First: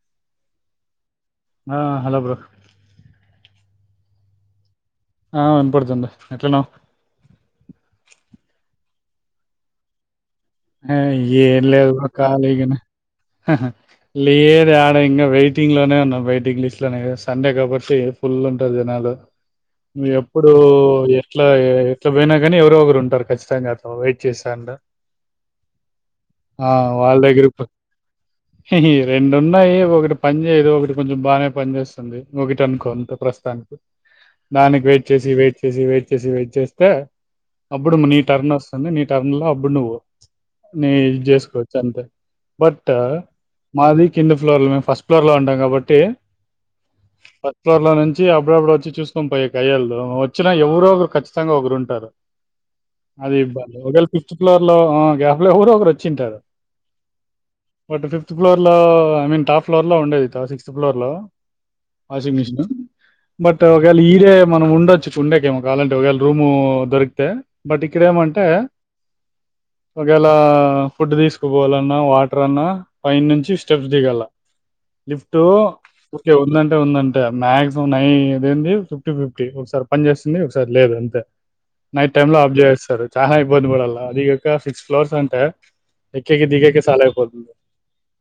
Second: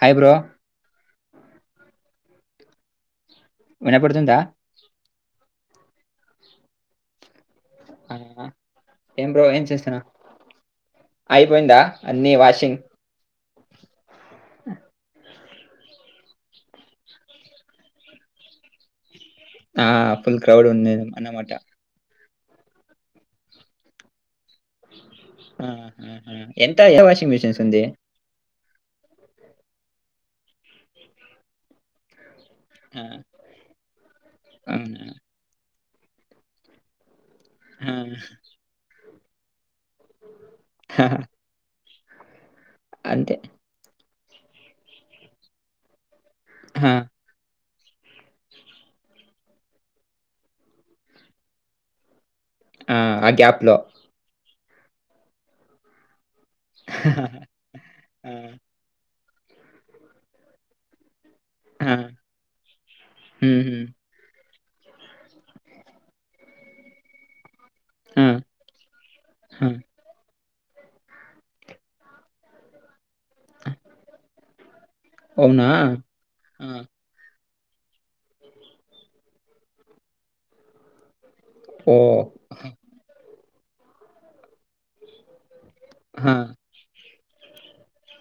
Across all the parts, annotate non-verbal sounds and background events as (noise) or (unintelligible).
Hi bro ఆ hello bro వినపడుతుందా ఆ వినపడుతుంది. ఎట్లఉన్నావ్. ఏం బ్రో ఏం చేస్తున్నావ్. ఆ ఏంలేదు బ్రో అన్ని ఖాళీగనే. వాషింగ్ లేదు ఆడ ఇంగా వెయిటింగ్ లోనే ఉన్నా వెయిటింగ్ లిస్ట్ లోనే సండే కాబట్టి ఫుల్ ఉంటరు జనాలు. ఆ ఫుల్ ఎప్పుడూ క్రౌడ్ ఉంది ఎట్లా అన్నమాట ఎట్ల పోయినా కానీ ఎవరో ఒకరు ఉంటారు కచ్చితంగా వెయిట్ చేసి తండు ఆ ఆ హా ఎంత అయా వాషింగ్ మిషిన్స్ ఉంది. రెండు ఉన్నాయి ఒకటి పని చ ఏదో ఒకటి కొంచెం బానే పని చేస్ తుంది ఒకటి అనుకో ఆ, అంతే ప్రస్తుతానికి దానికి అవునా. వెయిట్ చేసి వెయిట్ చేసి వెయిట్ చేసి వెయిట్ చేస్తే ఆ, అప్పుడు నీ టర్న్ వస్తుంది నీ టర్న్ లో అప్పుడు నువ్వు నే ఆ, యూస్ చేసుకోవచ్చు అంతే. బట్టా అంతే మాదిక్ కింద ఫ్లోర్ల మేము ఫస్ట్ ఫ్లోర్ లో ఉంటాం కాబట్టి హా ఫస్ట్ ఫ్లోర్ లో నుంచి అప్పుడప్పుడు వచ్చి చూసుకొని పోయ కయ్యాళ్ళదు వచ్చినా ఎవరో ఒకరు ఖచ్చితంగా ఒకరు ఉంటారు. ఆ ఆ అది గ్యాప్ ఇబ్బంది లో ఒకవేళ ఫిఫ్త్ ఫ్లోర్ లో ఆ గ్యాప్లో కూడా ఒకరు వచ్చింటారు. బట్ ఆ, ఫిఫ్త్ ఫ్లోర్ లో ఐ మీన్ టాప్ ఫ్లోర్ లో ఉండేది త సిక్స్త్ ఫ్లోర్ లో ఆ, వాషింగ్ మిషిను హ్మ్, బట్ హ్మ్. ఒకేళ ఈడే. మనం ఉండొచ్చు ఉండేక ఏమో కావాలంటే ఒకవేళ రూమూ దొరికితే బట్ ఇక్కడ ఆ, ఏమంటే ఆ. ఒకేలా ఫుడ్ తీసుకుపోవాలన్నా వాటర్ అన్నా పై నుంచి స్టెప్స్ దిగాల లిఫ్టూ అవునా ఒకే ఆ, ఉందంటే ఉందంటే మ్యాగ్ మం ఆది ఏంది ఫిఫ్టీ ఫిఫ్టీ ఒకసారి పనిచేస్తుంది ఒకసారి లేదు అంతే. ఓ నైట్ టైమ్ లో ఆఫ్ చేసేస్తారు చాలా ఇబ్బందిబడాలా అదికాక సిక్స్ క్లోజ్ అంట ఆ, ఎక్కేకి దిగేకే సాలుఅయిపోద్ది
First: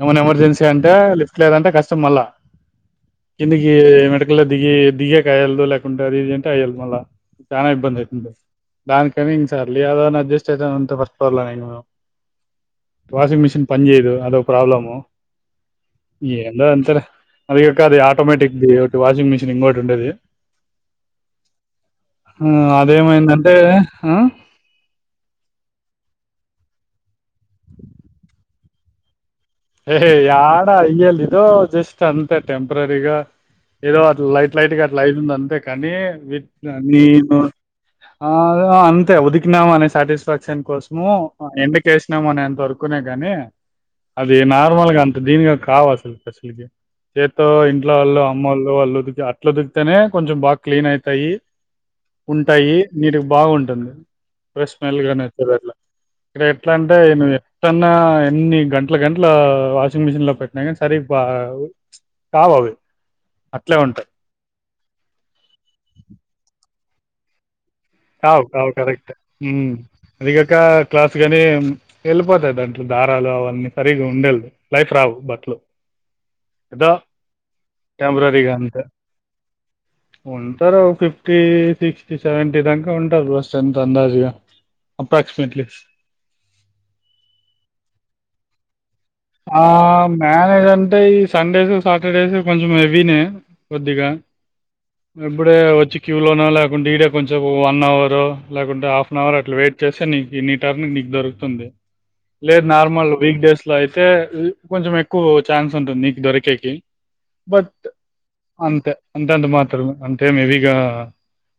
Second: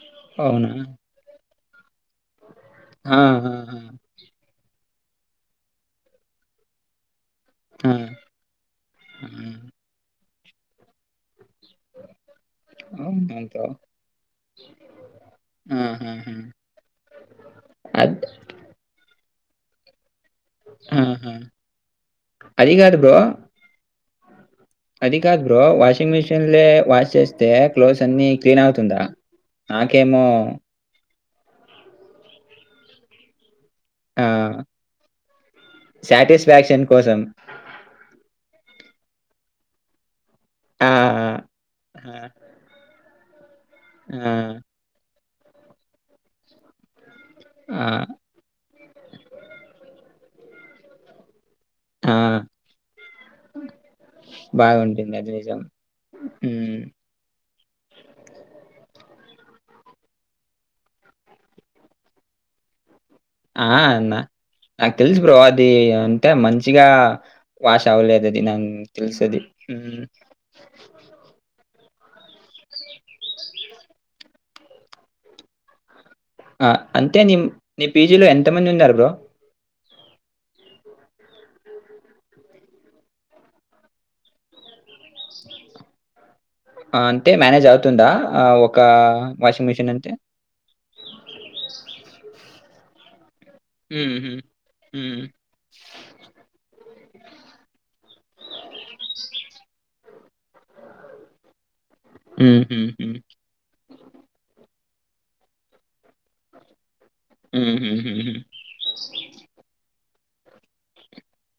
ఏమైనా ఎమర్జెన్సి అవునా అంటె లిఫ్ట్ లేదు అంటే కష్టం మల్లా ఆ, ఆ, ఆ, కిందికి మెటికల్ దిగి దిగేకి అయల్దిలేదు అది ఇది అంటే అయ్యేల్దుదు మల చాన ఆ, ఇబ్బంది అఇతుంది ఆ. దానికని సర్లే యదో అని అడ్జస్ట్ ఛీ దానంత వరస్ట్ పర్లను (unintelligible) అవునా వాషింగ్ మిషన్ బ్రో పని చేయదు అదొ ప్రాబ్లము ఆ, ఆ, ఆ. ఎందో అంతే లే ఆది కాక అది అద్- ఆటోమేటిక్ ది ఒకటి వాషింగ్ మిషన్ ఇంకోటి ఉండేది ఆ, ఆ. హ్మ్ అది కాదు బ్రో అదేమైంది అంటే ఆ అది కాదు బ్రో వాషింగ్ మిషిన్లే వాష్ చేస్తే క్లవ్స్ అన్ని క్లీన్ అవుతుందా రెయ్ నాకేమో యాడా ఐఎలిది ఎదో జస్ట్ అంతే టెంప్రరిగా ఏదో అట్ల లైట్ ఆహ్, లైట్గా అట్లా అయితుంది అంతే కానీ విత్ నను సాటిస్ఫాక్షన్ కోసం అంతే అంతే ఉతికినామాన్ని సాటిస్ఫాక్షన్ క్షన్ కోసము ఆహ్, ఎండకి వేసినామో ఆహ్, అనేంతవరకు నే గాని అది ఆహ్, నార్మల్గా అంత దీనిగా కావ అసలు చేతితో ఇంట్లో ఆహ్, వాళ్ళు అమ్మ వోళ్ళు వాళ్ళు ఉతికి అట్లా ఉతికితేనే కొంచెం బాగా క్లీన్ అయితాయి ఆహ్, ఉంటాయి నీటిగా బాగుంటుంది ఫ్రెష్ స్మెల్ బాగుంటుంది. అది నిజం. గానిస్తుందిట్లా ఇక్కడ ఎట్లా హ్మ్. అంటే ఏంతన్న ఎన్ని గంట గంటలు వాషింగ్ మిషన్ లో పెట్టినాకనీ సరిగ్కా కావు అవి ఆ అట్లే ఉంటాయి ఆన్నా నాకు తెల్సు బ్రో అది అంటే మంచ్ చిగా కావు కావు కరెక్ట్ హ్మ్. అదికాక క్లాత్ కాగాని వెల్లిపోతాయ్ దంతో దారాలు అవన్నీ సరిగగా ఉండేలదు లైఫ్ రావు బట్లు అ అంతే నీ నీ పీజీలో టెంపరీగా ఎంతమంది అంతే ఉన్నారు బ్రో ఉంటారు ఒక ఫిఫ్టీ సిక్స్టీ సెవెంటీ దాక ఉంటారు బ్రో స్ట్రెంత్ అందాజగా అప్రాక్సిమేట్లీ ఆ అంటె మేనేజ్ అవుతుందా ఆ ఒ ఆ మేనేజ్ అంటే ఈ సండేస్ సాటర్డేస్ కొంచెం హెవీనే కొద్దిగా హ్మ్. హ్మ్. హ్మ్. ఇప్పుడే వచ్చి క్యూ లోన లేకుండా ఈడె కొంచెం వన్ అవర్ లేకుంటే హాఫ్ అన్ అవర్ అట్లా వెయిట్ చేస్త సో నీకు నీ టర్న్ నీకు దొరుకుతుంది హ్మ్. లేదు హ్మ్. నార్మల్ హ్మ్. వీక్ డేస్ లో అయిత్ హు కొంచెం ఎక్కువ ఛాన్స్ ఉంటుంది నీకు దొరికేకి బట్ హ్మ్. హ్మ్. హ్మ్. అంతే అంతే అంత మాత్రే అం అంటే మీవిగా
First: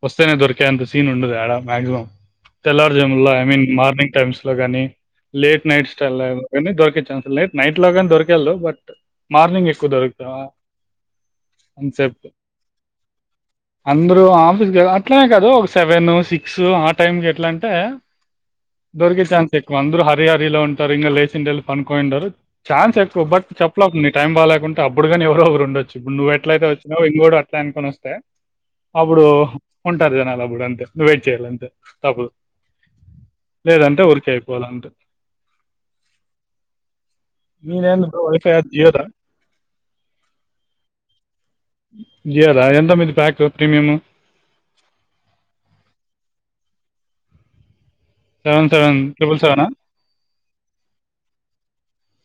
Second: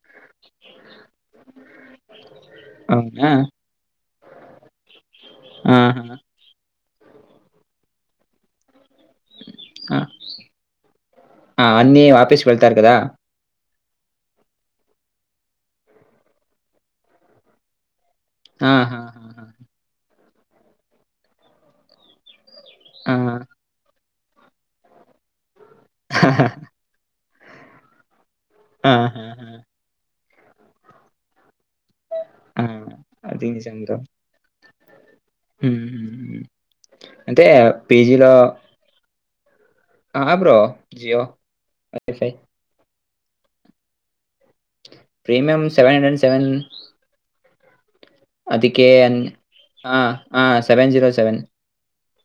వస్తేనే దొరికేంత సీన్ ఉండది, ఆడ మాక్సిమం తెల్లారుజము అవునా? లో ఐ మీన్ మార్నింగ్ టైమ్స్ లో కాని లేట్ నైట్ ఆహా! స్టైల్ కానీ దొరికే చాన్స్. నెట్ లో దొరికెలు బట్ మార్నింగ్ ఎక్కువ ఆ దొరుకుతా ఆ అన్నీ వాపేసు పెడతారు కదా అందరుూ ఆఫీస్ అట్లనే కాదు ఒక సెవెన్ సిక్స్ ఆ టైంకి ఎట్లా అంటే దొరికే ఆహాహాహా! చాన్స్ ఎక్కువ అందరు హ తయారిలో ఉంటారు ఇంకా లేచిండేళ్ళు పను కోయిండారు ఛాన్స్ ఆ! ఎక్కువ బట్ చెప్పలేక ఉంది టైం బాగకుంటే అప్పుడు కానీ ఎవరో ఓగరు వచ్చ ఇప్పుడు నువ్వుట్లయితే వచ్చినవో ఇంగోడు ఆ ప్లాన్ కొనొస్తే అప్పుడు ఆహాహా! ఉంటారు జనాలు అప్పుడంటే ను వెయిట్ చేయాల అంతే తప్పుదు ఆ! లేదంటే ఉరికె అయిపోవాలంతే హ్మ్మ్ అంటే నీదేంది బ్రో పేజీలో వైఫై జియోదా? ఆ bro Jio wifi stock premium premium seven hundred and seven అదికే ఎన్ ఆ ఆ seven zero seven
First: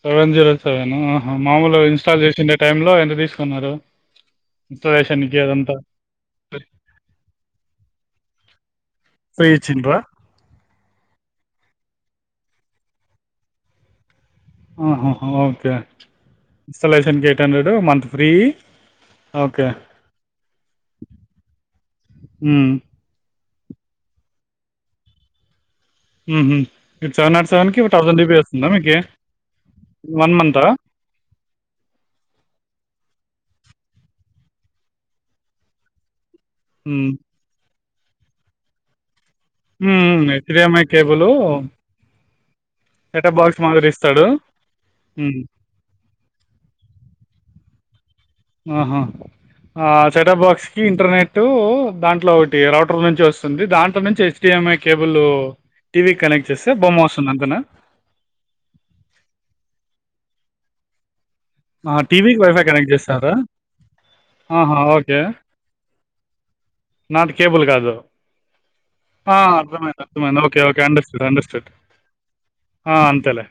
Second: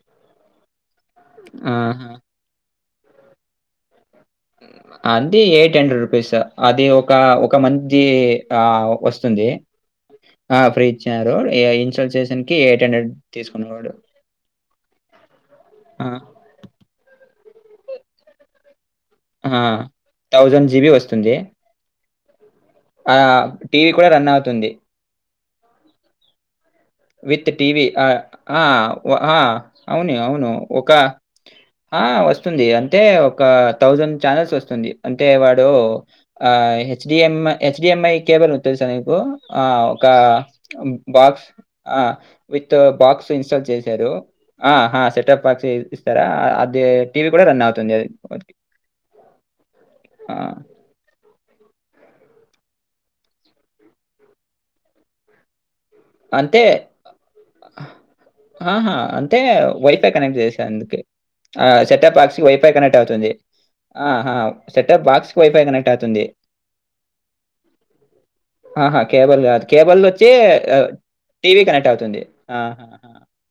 seven zero seven హ మామూలు గా ఆహా! ఇన్స్టాల్ చేసిండే టైంలో లో ఎంత తీసుకున్నారు ఇన్‌స్టాలేషన్‌కి అది అదంతా? ఎయిట్ హండ్రెడ్ రూపీస్ అది ఒక ఒక మంత్ కీ ఆ వస్తుంది ఫ్రీ ఇచ్చిండ్రా ఆ ఫ్రీ ఇచ్చారు ఏఐ ల్ చేసంకీ ఎయిట్ హండ్రెడ్ తీసుకుండు వాడు హాహా ఓకే ఇన్స్టాలేషన్ గేట్ ఎయిట్ హండ్రెడు మంత్ ఫ్రీ ఆ ఓకే థౌజండ్ జీబి వస్తుంది హ్మ ఆ టీవీ కూడా రన్ అవుతుంది హ్మ్మ్ విత్ టీవీ అ ఆ ఆ అవును వన్ అవును మంతా ఒక ఆ వస్తుంది అంటే ఒక థౌజండ్ ఛానల్స్ వస్తుంది అంటే వాడు ఆ హెచ్డీఎం హెచ్ హెచ్డీఎంఐ కేబల్ గురించీ తెలుసా మీకూ ఉమ్ హెచ్డీఎంఐ కేబులూ ఆ విత్ బాక్స్ ఇన్స్టాల్ చేశారు ఇస్తాడు ఆ ఆ ఉమ్, సెటప్ బాక్స్ ఇస్తారా అది టీవీ కూడా రన్ అవుతుంది అది ఆహా ఆ ఆ! సెటప్ బాక్స్ కీ ఇంటర్నేెట్ ఇటు దాంట్లో ఒకటి రౌటర్ నుంచి వస్తుంది దాంట్లో నుంచి హెచ్డిఎంఐ కేబుల్ ఊ అంతే ఆ హా హా అంటే వైఫై కనెక్ట్ చేసి అందుకే ఆ సెటప్ బాక్స్ కి వైఫై కనెక్ట్ అవుతుంది ఆహా సెటప్ బాక్స్ కు వైఫై కనెక్ట్ అవుతుంది నాట్ కేబుల్ కాదు ఆహా కేబుల్ కాదు కేబుల్ వచ్చి అండర్స్టుడ్ ఆ అంతేలే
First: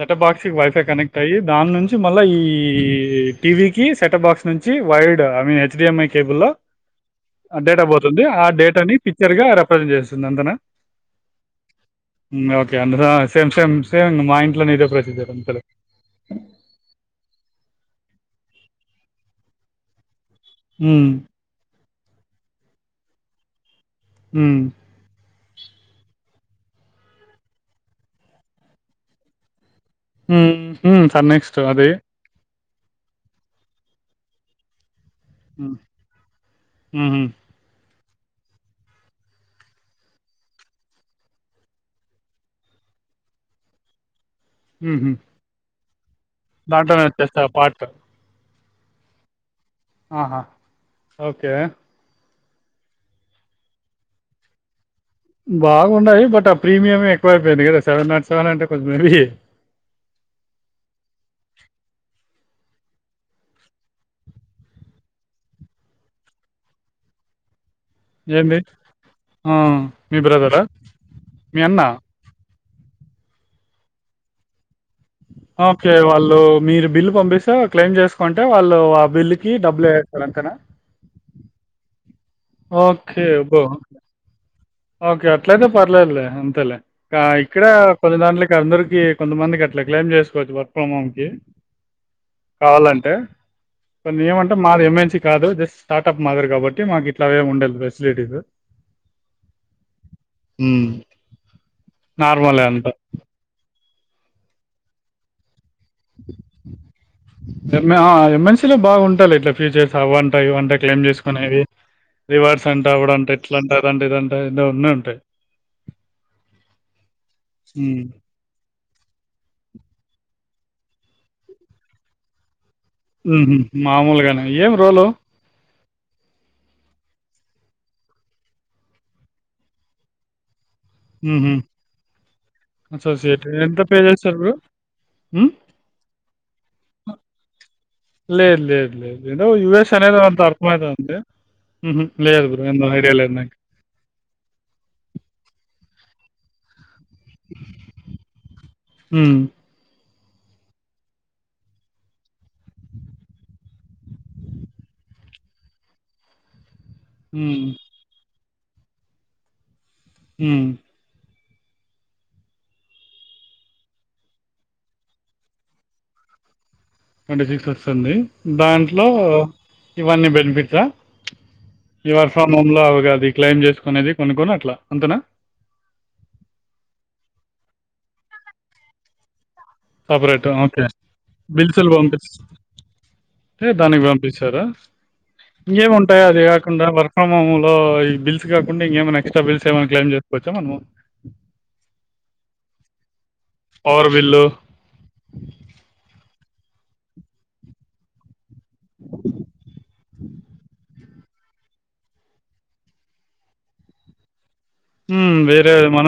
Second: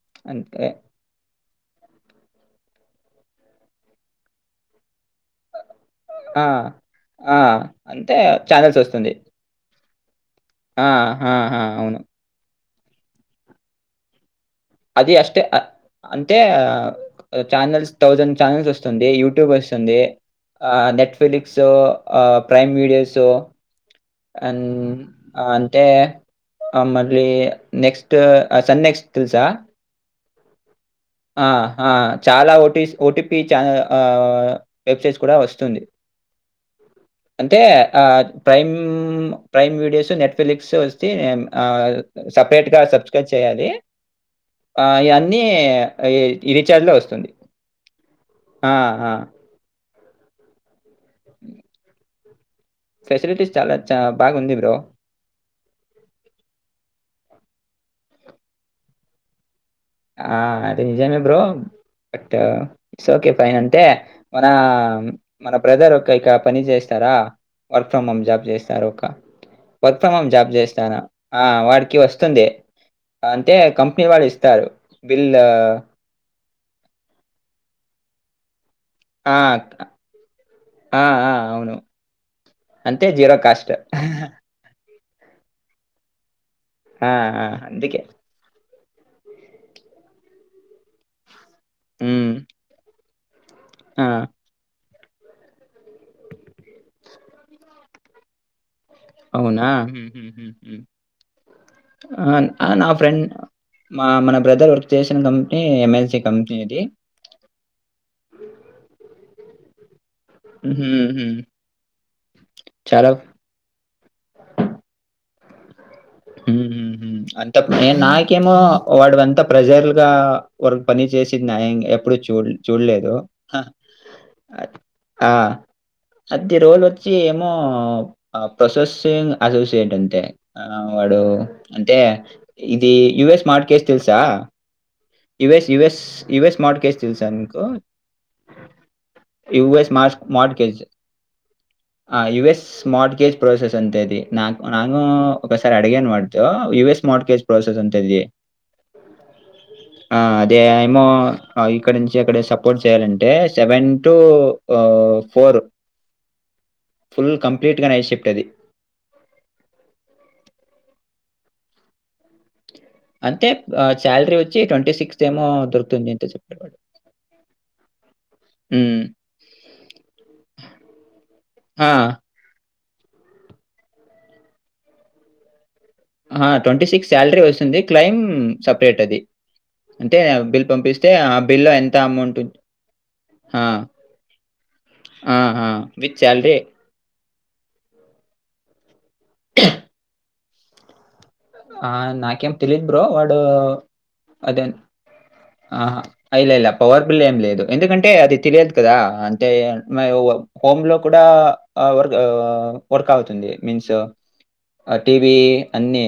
సెట్ బాక్స్ కీ అంతే. వైఫై కనెక్ట్ అయి దాన్నుంచి మళ్ళా ఈ టీవీ కీ సెటప్ బాక్స్ నుంచి వైడ్ అంటే హెడ్మిఐ ఐ ఆ! కేబుల్లో ఆ! డేటా అంటే పోతుంది ఆ చానెల్స్ డేటాని వస్తుంది. పిక్చర్ గా పనిచేస్త ఆహా అవును అ సేమ్ సేమ్ సేమ్ మా ఇంట్లో అది అష్టే అంటే ఛానల్స్ థౌసండ్ ఛానల్స్ వస్తుంది యూట్యూబ్ వస్తుంది హ్మ్. నెట్ఫిలిక్స్ ప్రైమ్ వీడియోస్ అ హ్మ్. ఆ అంతే ఆ మళ్ళీ నెక్స్ట్ సన్ నెక్స్ట్ తెల్సా హ ఆ ఆ చాలా ఒట్ ఓటిపి చా వెబ్సైట్స్ కూడా హ్మ్. వస్తుంది హుహు. అంటే ప్రైమ్ ప్రైమ్ వీడియోస్ నెట్ఫ్లిక్స్ వస్తేే సపరేట్గా సబ్స్క్రైబ్ చేయాలి ఆ హుహు. ఇవన్నీ ఈ రిచార్జ్ లో దాంట్లోనే వస్తుంది వచ్చేస్తే ఆ పార్ట్. ఆ ఆా ఆహా ఓకే ఫెసిలిటీస్ చాలా చ బాగా ఉంది బ్రో బాగున్నాయి బట్ ఆ ప్రీమియం ఎక్కువైపోయింది కదా సెవెన్ నాట్ సెవెన్ అంటే కొంచెం ఇవి ఆది నిజానికి బ్రోట్ట ఇట్స్ ఓకే ఫైన్ అంటే మన మన బ్రదర్ ఒక ఇక పని చేస్తారా వర్క్ ఫ్రమ్ హోమ్ జాబ్ ఏంది? చేస్తారు ఒక ఆ! వర్క్ ఫ్రమ్ మీ హోమ్ జాబ్ బ్రదరా? చేస్తాను ఆ మీ అన్నా? వాడికి వస్తుంది అంటే కంపెనీ వాళ్ళు ఇస్తారు బిల్ ఆ కే వాళ్ళు మీరు బిల్లు పంపిస్తా క్లెమ్ చేసుకుంటే వాళ్ు ఆ బిల్ కి డబ్బులు వేస్తాకనా ఆ ఆ అవును అంతే జీరో అబ్బో! కాస్ట్ ఓకే అట్లయితే పర్లేదులే లే ఆ ఆ ఇక్కడ అందుకే. కొన్ని దాంట్లకి అందరు కొంత మందికి అలా కలైమ్ చేసుకోవచ్చు వర్క్ ఫ్రమ్ హోమ్ కి హ్మ్. కావాలంటే ఆ ఇ ఏమంటే మాది ఏమ కాదు జస్ట్ స్టార్ట్ప్ మాదిరి కాబట్టి మాకు ఇట్లా ఉండదు ఫెసిలిటీస్ అవునా హ్మ్. నార్మలే నా అంతా. ఫ్రెండ్ మా మన బ్రదర్ వర్క్ చేసిన కం ఎ ఎంఎన్సిలో బాగుంటాల ఇట్లా పీడిక్ అవ్వంటా ఇవంటా క్లెయిమ్ హుహుహు. చేసుకునేవి రివార్డ్స్ అంట చాలా అవిడంట ఎట్లాంట అదే ఇద ఇ ఉన్న ఉంటాయి అంత నేను హ్మ్. నాకేమో వాడు అంతా ప్రజర్లుగా వరకు పని చేసి యా ఎప్పుడు చూడ మామూలుగానే ఏం రోలు ఆ! అది రోజు వచ్చి ఏమో ప్రొసెసింగ్ అసోసియేట్ అంతే అ వాడు హుహు. అంటే ఇది అసోసియేట్ యుఎస్ మార్ట్ ఎంత కేస్ పే తెలుసా చేస్తారు బ్రో? హ్మ్. US yes US smart cage తెలుసా మీకు లేదు, లేదు, లేదు. ఏదో యుఎస్ యూఎస్ అనేది అంత స్మార్ట్ కేజ అర్థమైతుంది. హుహు. లేదు బ్రో యుఎస్ ఏందో స్మార్ట్ ఐడియా లేదు కేజ్ నాకు. ప్రాసెస్ అంతే ఇది నాకు నాను ఒకసారి అడిగాను వాడు యయుఎస్ స్మార్ట్ కేచ్ ప్రోసెస్ అంతలి హ్మ్. ఆ అదే ఏమో ఇక్కడ నుంచి అక్కడ సపోర్ట్ చేయాలంటే సెవెన్ టు ఫోర్ ఫుల్ హ్మ్. కంప్లీట్గా నైట్ షిఫ్ట్ అది హ అంటే శాలరీ వచ్చి ట్వంటీ సిక్స్త్ ఏమో దొరుకుతుంది అంతే చెప్పారు వాడు ట్వంటీ సిక్స్ వస్తుంది హ్మ్. దాంట్లో ఇవన్నీ బెనిఫిట్సా ఆ! ఈవర్ ఫ్రమ్ హోమ్ లో ది క్లైయిమ్ చేసుకునేది కొన్ని కొన్ని అట్లా అంతనా ఆ ట్వంటీ సిక్స్ శాలరీ వస్తుంది క్లైమ్ సపరేట్ అది అంటే సపరేట్ బిల్ ఓకే పంపిస్తే ఆ బిల్‌లో బిల్సులు ఎంత పంపిస్త అమౌంట్ ఉం ఆ! దానికి పంపిస్తారా ఆ! ఆ! విత్ ఇంకేముంటాయా అది సాలరీ. కాకుండా వర్క్ క్రమంలో ఈ బిల్స్ కాకుండా ఇంకేమైనా ఎక్స్ట్రా బిల్స్ ఏమైనా క్లైమ్ వచ్చామను ఆ నాకేం తెలిద్ బ్రో వాడు పవర్ బిల్లు అదేన్ ఆహా ఇలా ఇలా పవర్ బిల్ ఏం లేదు ఎందుకంటే అది తెలియదు కదా అంటే హోమ్ లో కూడా వ వర్క్ అవుతుంది మీన్స్ టివి అన్ని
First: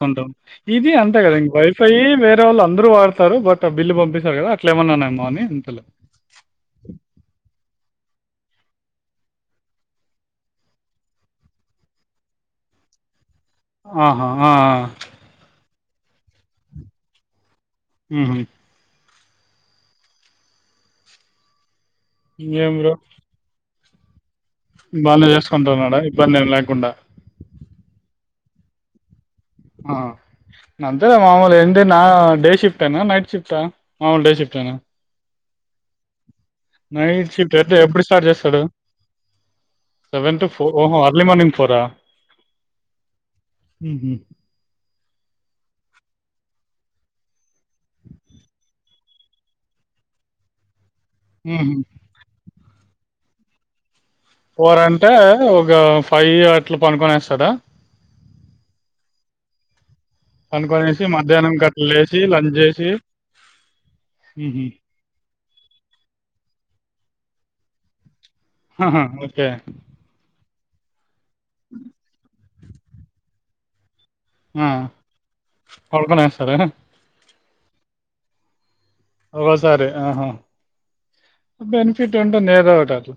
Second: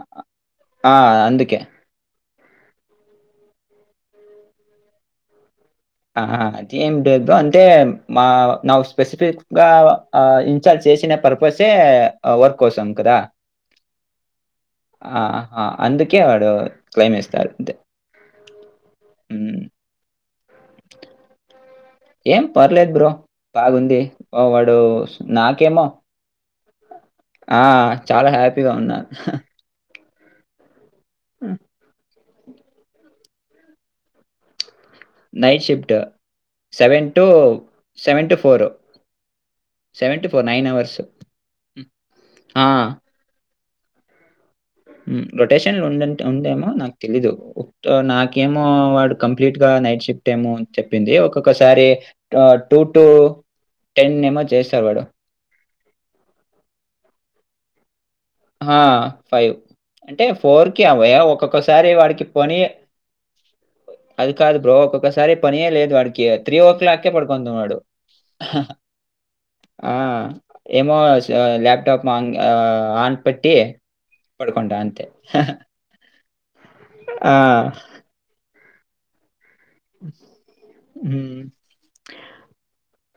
కుంటాం ఇది అంతే కదా ఇం వైఫై వేరే వాళ్ళు అందరుూ వాడాతారు బట్ బిల్లు పంపిస్తారు కద అట్ ఏమన్నానేమో ఆహా! అదేం లేదు బ్రో. అంటే మా నా్ స్పెసిఫిక్ గా ఇన్స్టాల్ చేసిన పర్పసే వర్క్ కోసం కదా ఆహా ఆ ఆహా! అందుకే వాడు క్లైమ్ ఇస్తారు ఆ హ ఏం పర్లేదు బ్రో బాగుంది ఆహ్, వాడు బానే నాకేమో చేసుకుంటాన్నాడా ఇబ్బంది ఏం లేకుండా ఆ! చాలా హ్యాపీగా ఉన్నాను ఆ అంతే మామలు ఏంట నా డే ఫ్ట్ అనా నైట్ షిఫ్టా అవున్ డే షిఫ్ట్ ఎనా night shift seven to night shift అయితే ఎప్పుడు సెవెన్ స్టార్ట్ టూ చేస్తాడు four seven to four to nine hours ఓహో అర్లీ మార్నింగ్ ఆ ఉహు ఉ రొటేషన్లు ఉండంట్ ఉందేమో నాకు తెలీదు. ఉప్త్ నాకేమో వాడు కంప్లీట్ గా నైట్ షిఫ్ట్ ఏమో చెప్పింది హుహు. ఒక్కొక్కసారి టొ టూటో ఫోర్ అంటే ఒక ఫైవ్ అట్ల పనుకొనేస్సాడా. ఆ ఫైవ్ అంటే ఫోర్ కి పనుకొనేసి అవయా, మధ్యాహ్నం గట్ల ఒక్కొక్కసారి లేచి వాడికి లంచ్ పని చేసి అది కాదు, ఉహు. బ్రో ఒక్కొక్కసారి పనియే లేదు, వాడికి త్రీ ఓ క్లాక్ పడు వందువాడు. ఆహా ఓకే ఏమో స్ ల్యాప్టాప్ మాంగ్ ఆ ఆన్ పట్టి ఆ! పడుకంట అంతే పడుకొనేస్తారా? ఆహాహ్ ఆ ఒసారి ఆహ హ్మ్. బెనిఫిట్ ఉంటుంది. ఏదొటి అట్లా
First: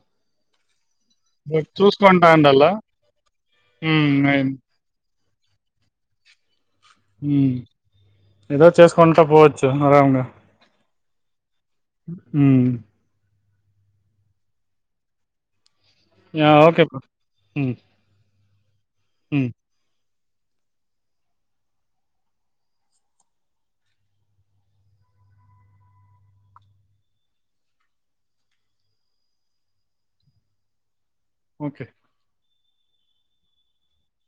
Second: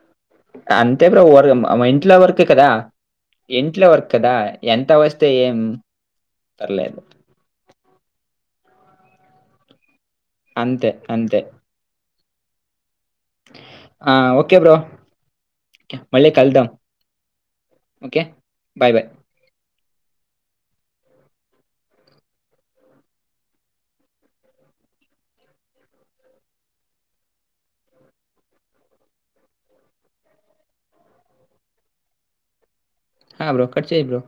అంతే బ్రో. వర్ మీర్ మా ఇంట్లో వరకే చూసుకుంటాండలా కదా! ఉ అయ్ తే ఏం పర్లేదు. ఉ ఏదో చేసుకుంటా పోవచ్చు ఆరాంగా అంతే అంతే ఉ ఆ ఓకే బ్రో మళ్ళీ యాహ్! కల్దాం ఓకే బ్రో. హ్మ్. ఓకే. బాయ్ బాయ్ హ్మ్. ఓకే హ బ్రో కట్ చెయ్ బ్రో